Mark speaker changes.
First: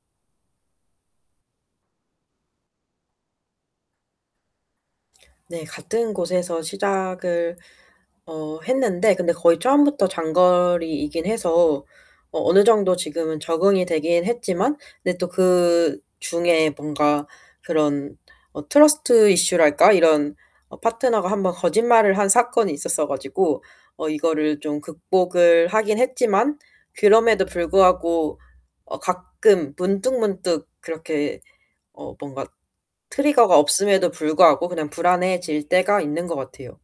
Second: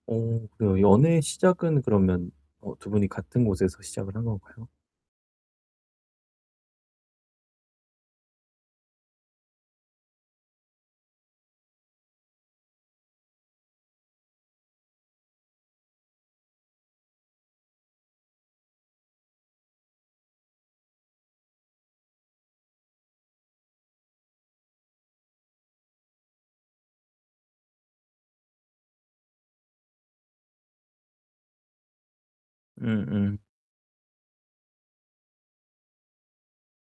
Speaker 1: 어 그래요. 연애의 시작은 그러면 어 2 분이 같은 곳에서 시작을 한 건가요?
Speaker 2: 네. 같은 곳에서 시작을 어 했는데 근데 거의 처음부터 장거리이긴 해서 어 어느 정도 지금은 적응이 되긴 했지만 근데 또 그중에 뭔가 그런 어 트러스트 이슈랄까 이런 어 파트너가 1 번 거짓말을 한 사건이 있었어 가지고 어 이거를 좀 극복을 하긴 했지만 그럼에도 불구하고 어 가끔 문득문득 그렇게 어 뭔가
Speaker 1: 응 응.
Speaker 2: 트리거가 없음에도 불구하고 그냥 불안해질 때가 있는 것 같아요.